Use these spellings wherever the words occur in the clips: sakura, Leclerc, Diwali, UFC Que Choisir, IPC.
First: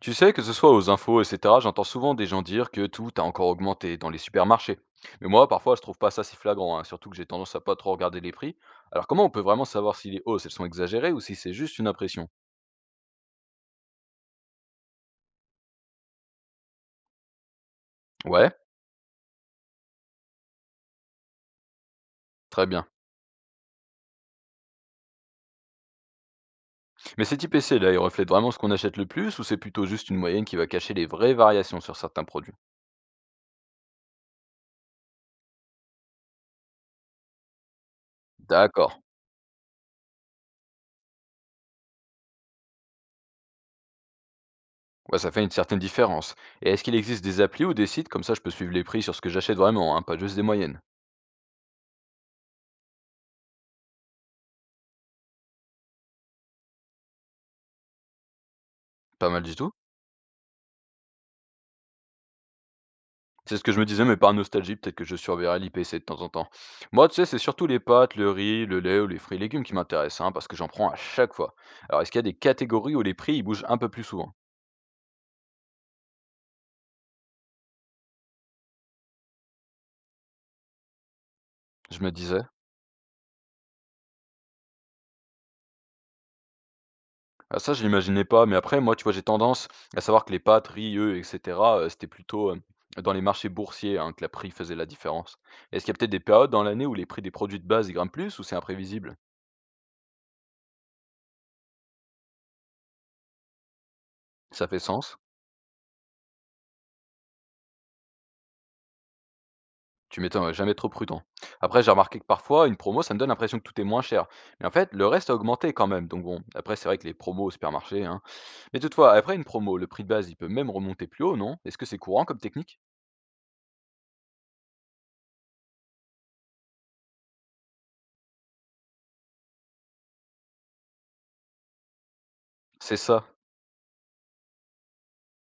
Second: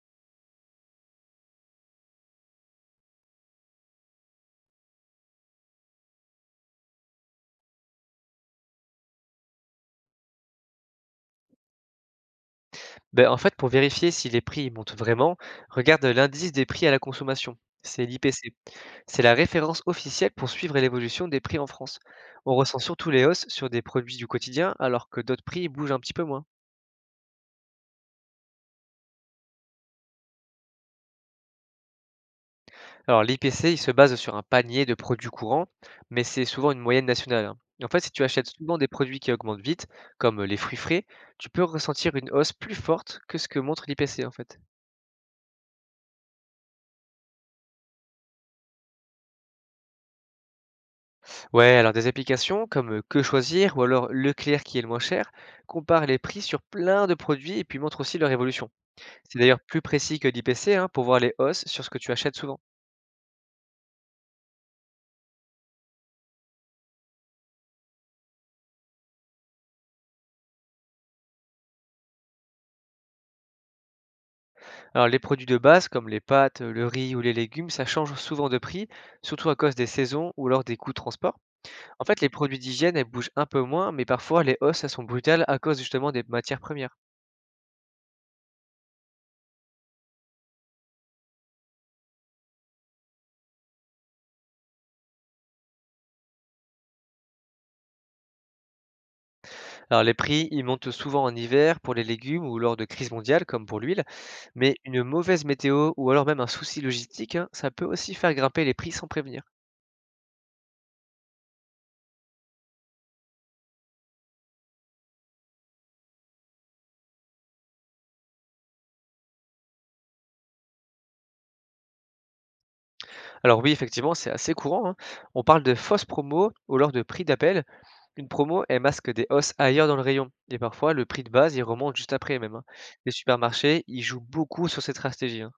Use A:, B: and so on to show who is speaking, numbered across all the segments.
A: Tu sais, que ce soit aux infos, etc., j'entends souvent des gens dire que tout a encore augmenté dans les supermarchés. Mais moi, parfois, je trouve pas ça si flagrant, hein, surtout que j'ai tendance à pas trop regarder les prix. Alors comment on peut vraiment savoir si les hausses, elles sont exagérées ou si c'est juste une impression?
B: Beh, en fait, pour vérifier si les prix montent vraiment, regarde l'indice des prix à la consommation. C'est l'IPC.
A: Ouais,
B: C'est la référence officielle pour suivre l'évolution des prix en France. On
A: très
B: ressent
A: bien.
B: surtout les hausses sur des produits du quotidien, alors que d'autres prix bougent un petit peu moins.
A: Mais ces types essais, là, il reflète vraiment ce qu'on achète le plus ou c'est plutôt juste une moyenne qui va cacher les vraies variations sur certains produits?
B: Alors, l'IPC, il se base sur un panier de produits courants, mais c'est souvent une moyenne nationale, hein. Et en fait, si tu achètes souvent des
A: D'accord.
B: produits qui augmentent vite, comme les fruits frais, tu peux ressentir une hausse plus forte que ce que montre l'IPC, en fait.
A: Ouais, ça fait une certaine différence. Et est-ce qu'il existe des applis ou des sites, comme ça je peux suivre les prix sur ce que j'achète vraiment, hein, pas juste des moyennes?
B: Ouais, alors des applications comme Que choisir ou alors Leclerc qui est le moins cher comparent les prix sur plein de produits et puis montrent aussi leur évolution.
A: Pas
B: C'est
A: mal du
B: d'ailleurs
A: tout.
B: plus précis que l'IPC, hein, pour voir les hausses sur ce que tu achètes souvent.
A: C'est ce que je me disais, mais par nostalgie, peut-être que je surveillerai l'IPC de temps en temps. Moi, tu sais, c'est surtout les pâtes, le riz, le lait ou les fruits et légumes qui m'intéressent, hein, parce que j'en prends à chaque fois. Alors, est-ce qu'il y a des catégories où les prix ils bougent un peu plus souvent?
B: Alors les produits de base comme les pâtes, le riz ou les légumes, ça change souvent de prix, surtout à cause des saisons ou alors des coûts de transport.
A: Je
B: En
A: me
B: fait, les
A: disais.
B: produits d'hygiène, elles bougent un peu moins, mais parfois les hausses, elles sont brutales à cause justement des matières premières.
A: Ah, ça, je l'imaginais pas, mais après, moi, tu vois, j'ai tendance à savoir que les pâtes, riz, œufs, etc., c'était plutôt dans les marchés boursiers hein, que la prix faisait la différence. Est-ce qu'il y a peut-être des périodes dans l'année où les prix des produits de base ils grimpent plus ou c'est imprévisible?
B: Alors les prix, ils montent souvent en hiver pour les légumes ou lors de crises mondiales comme pour l'huile.
A: Ça
B: Mais
A: fait
B: une
A: sens.
B: mauvaise météo ou alors même un souci logistique, hein, ça peut aussi faire grimper les prix sans prévenir.
A: Tu m'étonnes, ouais, jamais trop prudent. Après, j'ai remarqué que parfois, une promo, ça me donne l'impression que tout est moins cher. Mais en fait, le reste a augmenté quand même. Donc bon, après, c'est vrai que les promos au supermarché, hein. Mais toutefois, après une promo, le prix de base, il peut même remonter plus haut, non? Est-ce que c'est courant comme technique?
B: Alors oui, effectivement, c'est assez courant, hein. On parle de fausses promos ou alors de prix d'appel. Une promo, elle masque des hausses ailleurs dans le rayon. Et parfois, le prix de base, il remonte juste après même, hein.
A: C'est
B: Les
A: ça.
B: supermarchés, ils jouent beaucoup sur cette stratégie, hein.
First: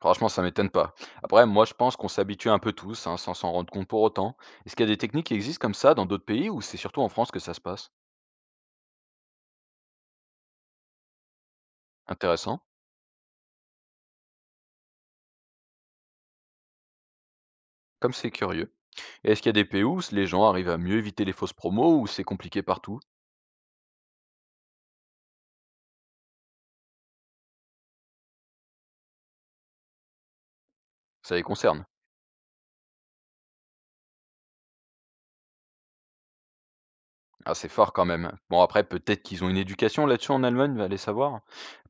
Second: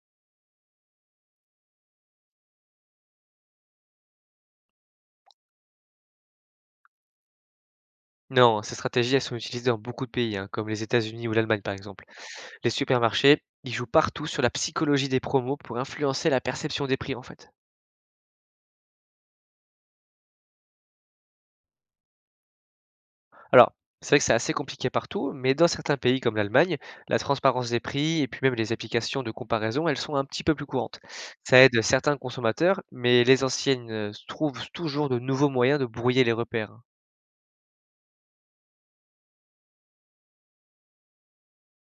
A: Franchement, ça m'étonne pas. Après, moi, je pense qu'on s'habitue un peu tous, hein, sans s'en rendre compte pour autant. Est-ce qu'il y a des techniques qui existent comme ça dans d'autres pays ou c'est surtout en France que ça se passe?
B: Non, ces stratégies, elles sont utilisées dans beaucoup de pays, hein, comme les États-Unis ou l'Allemagne par exemple.
A: Intéressant.
B: Les supermarchés, ils jouent partout sur la psychologie des promos pour influencer la perception des prix en fait.
A: Comme c'est curieux. Et est-ce qu'il y a des pays où les gens arrivent à mieux éviter les fausses promos ou c'est compliqué partout?
B: Alors, c'est vrai que c'est assez compliqué partout, mais dans certains pays comme l'Allemagne, la transparence des prix et puis même les applications de comparaison, elles sont un petit peu plus courantes.
A: Ça les
B: Ça aide
A: concerne?
B: certains consommateurs, mais les anciennes trouvent toujours de nouveaux moyens de brouiller les repères.
A: Ah, c'est fort quand même. Bon, après, peut-être qu'ils ont une éducation là-dessus en Allemagne, va aller savoir.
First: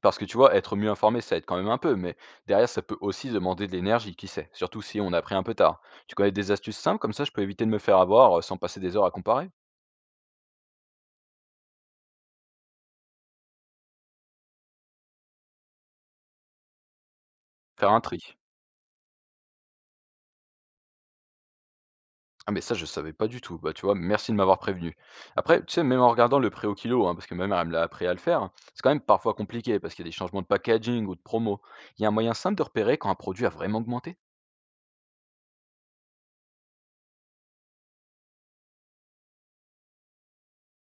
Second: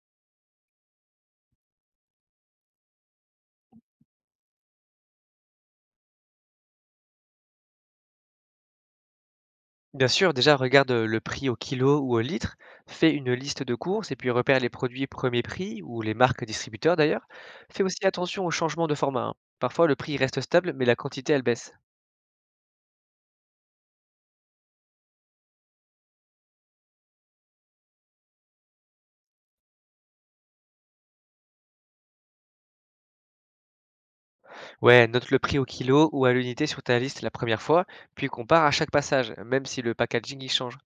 A: Parce que tu vois, être mieux informé, ça aide quand même un peu, mais derrière, ça peut aussi demander de l'énergie, qui sait? Surtout si on a pris un peu tard. Tu connais des astuces simples, comme ça, je peux éviter de me faire avoir sans passer des heures à comparer?
B: Bien sûr, déjà regarde le prix au kilo ou au litre, fais une liste de courses et puis repère les produits premier prix ou les marques distributeurs d'ailleurs. Fais
A: Faire un
B: aussi
A: tri.
B: attention aux changements de format, hein. Parfois, le prix reste stable, mais la quantité, elle baisse.
A: Ah, mais ça, je savais pas du tout. Bah, tu vois, merci de m'avoir prévenu. Après, tu sais, même en regardant le prix au kilo, hein, parce que ma mère, elle me l'a appris à le faire, c'est quand même parfois compliqué parce qu'il y a des changements de packaging ou de promo. Il y a un moyen simple de repérer quand un produit a vraiment augmenté?
B: Ouais, note le prix au kilo ou à l'unité sur ta liste la première fois, puis compare à chaque passage, même si le packaging y change.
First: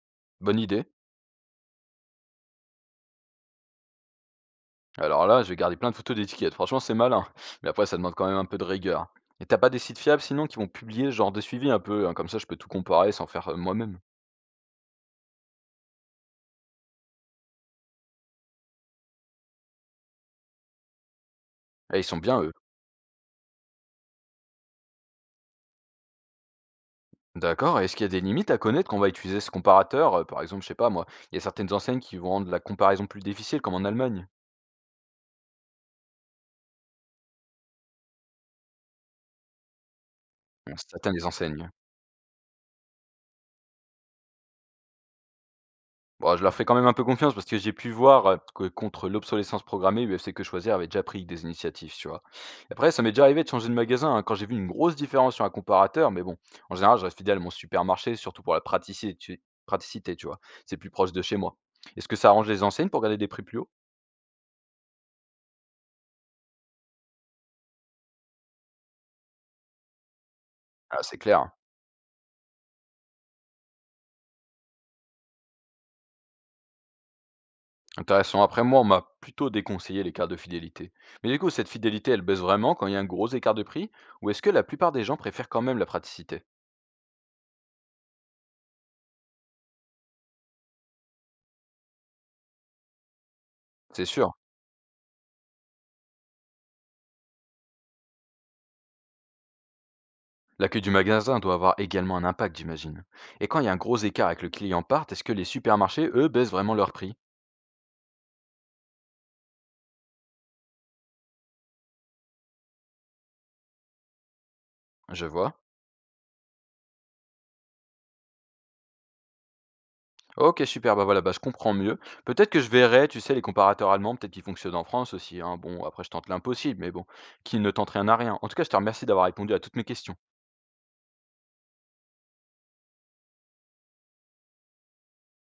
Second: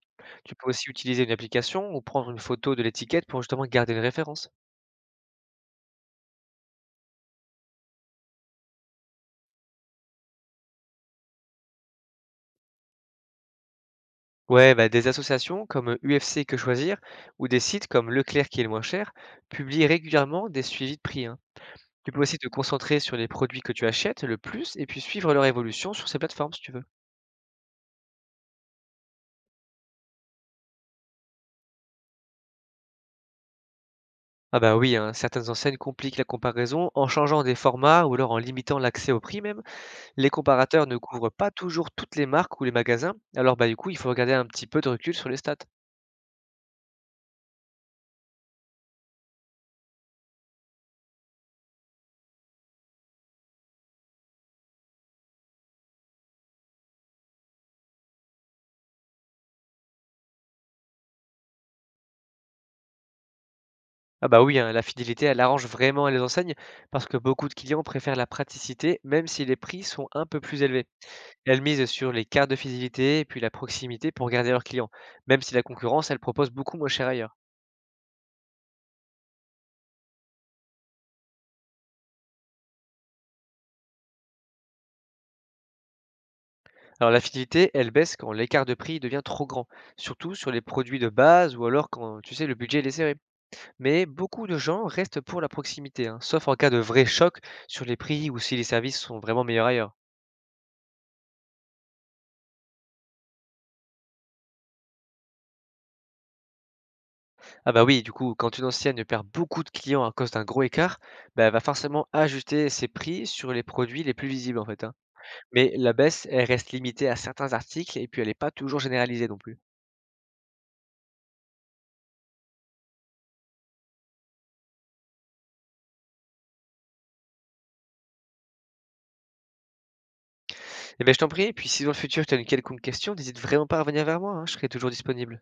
B: Tu
A: Bonne
B: peux
A: idée.
B: aussi utiliser une application ou prendre une photo de l'étiquette pour justement garder une référence.
A: Alors là, je vais garder plein de photos d'étiquettes. Franchement, c'est malin. Mais après, ça demande quand même un peu de rigueur. Et t'as pas des sites fiables sinon qui vont publier ce genre de suivi un peu, hein, comme ça je peux tout comparer sans faire moi-même.
B: Ouais, bah, des associations comme UFC Que Choisir ou des sites comme Leclerc qui est le moins cher publient régulièrement des suivis de prix, hein.
A: Et ils
B: Tu
A: sont
B: peux aussi
A: bien
B: te
A: eux.
B: concentrer sur les produits que tu achètes le plus et puis suivre leur évolution sur ces plateformes si tu veux.
A: D'accord, et est-ce qu'il y a des limites à connaître quand on va utiliser ce comparateur? Par exemple, je sais pas moi, il y a certaines enseignes qui vont rendre la comparaison plus difficile, comme en Allemagne.
B: Ah bah oui, hein, certaines enseignes compliquent la comparaison en changeant des formats ou alors en limitant l'accès au prix même. Les
A: Bon,
B: comparateurs ne
A: certaines des
B: couvrent pas
A: enseignes. Hein.
B: toujours toutes les marques ou les magasins, alors bah, du coup, il faut regarder un petit peu de recul sur les stats.
A: Bon, je leur fais quand même un peu confiance parce que j'ai pu voir, que contre l'obsolescence programmée, UFC Que Choisir avait déjà pris des initiatives, tu vois? Après, ça m'est déjà arrivé de changer de magasin, hein, quand j'ai vu une grosse différence sur un comparateur, mais bon, en général, je reste fidèle à mon supermarché, surtout pour la praticité, tu vois? C'est plus proche de chez moi. Est-ce que ça arrange les enseignes pour garder des prix plus hauts?
B: Ah bah oui, hein, la fidélité, elle arrange vraiment les enseignes parce que beaucoup de clients préfèrent la praticité même si les prix sont un peu plus élevés.
A: Ah, c'est clair, hein.
B: Elles misent sur les cartes de fidélité et puis la proximité pour garder leurs clients, même si la concurrence, elle propose beaucoup moins cher ailleurs.
A: Intéressant. Après, moi, on m'a plutôt déconseillé les cartes de fidélité. Mais du coup, cette fidélité, elle baisse vraiment quand il y a un gros écart de prix? Ou est-ce que la plupart des gens préfèrent quand même la praticité?
B: Alors la fidélité, elle baisse quand l'écart de prix devient trop grand, surtout sur les produits de base ou alors quand, tu sais, le budget il est serré.
A: C'est
B: Mais
A: sûr.
B: beaucoup de gens restent pour la proximité, hein, sauf en cas de vrai choc sur les prix ou si les services sont vraiment meilleurs ailleurs.
A: L'accueil du magasin doit avoir également un impact, j'imagine. Et quand il y a un gros écart avec le client part, est-ce que les supermarchés, eux, baissent vraiment leur prix?
B: Ah bah oui, du coup, quand une ancienne perd beaucoup de clients à cause d'un gros écart, bah, elle va forcément ajuster ses prix sur les produits les plus visibles en fait, hein.
A: Je vois.
B: Mais la baisse, elle reste limitée à certains articles et puis elle n'est pas toujours généralisée non plus.
A: Ok, super, bah voilà, bah je comprends mieux. Peut-être que je verrai, tu sais, les comparateurs allemands, peut-être qu'ils fonctionnent en France aussi, hein. Bon, après, je tente l'impossible, mais bon, qui ne tente rien à rien. En tout cas, je te remercie d'avoir répondu à toutes mes questions.
B: Et ben je t'en prie, et puis si dans le futur tu as une quelconque question, n'hésite vraiment pas à revenir vers moi, hein, je serai toujours disponible.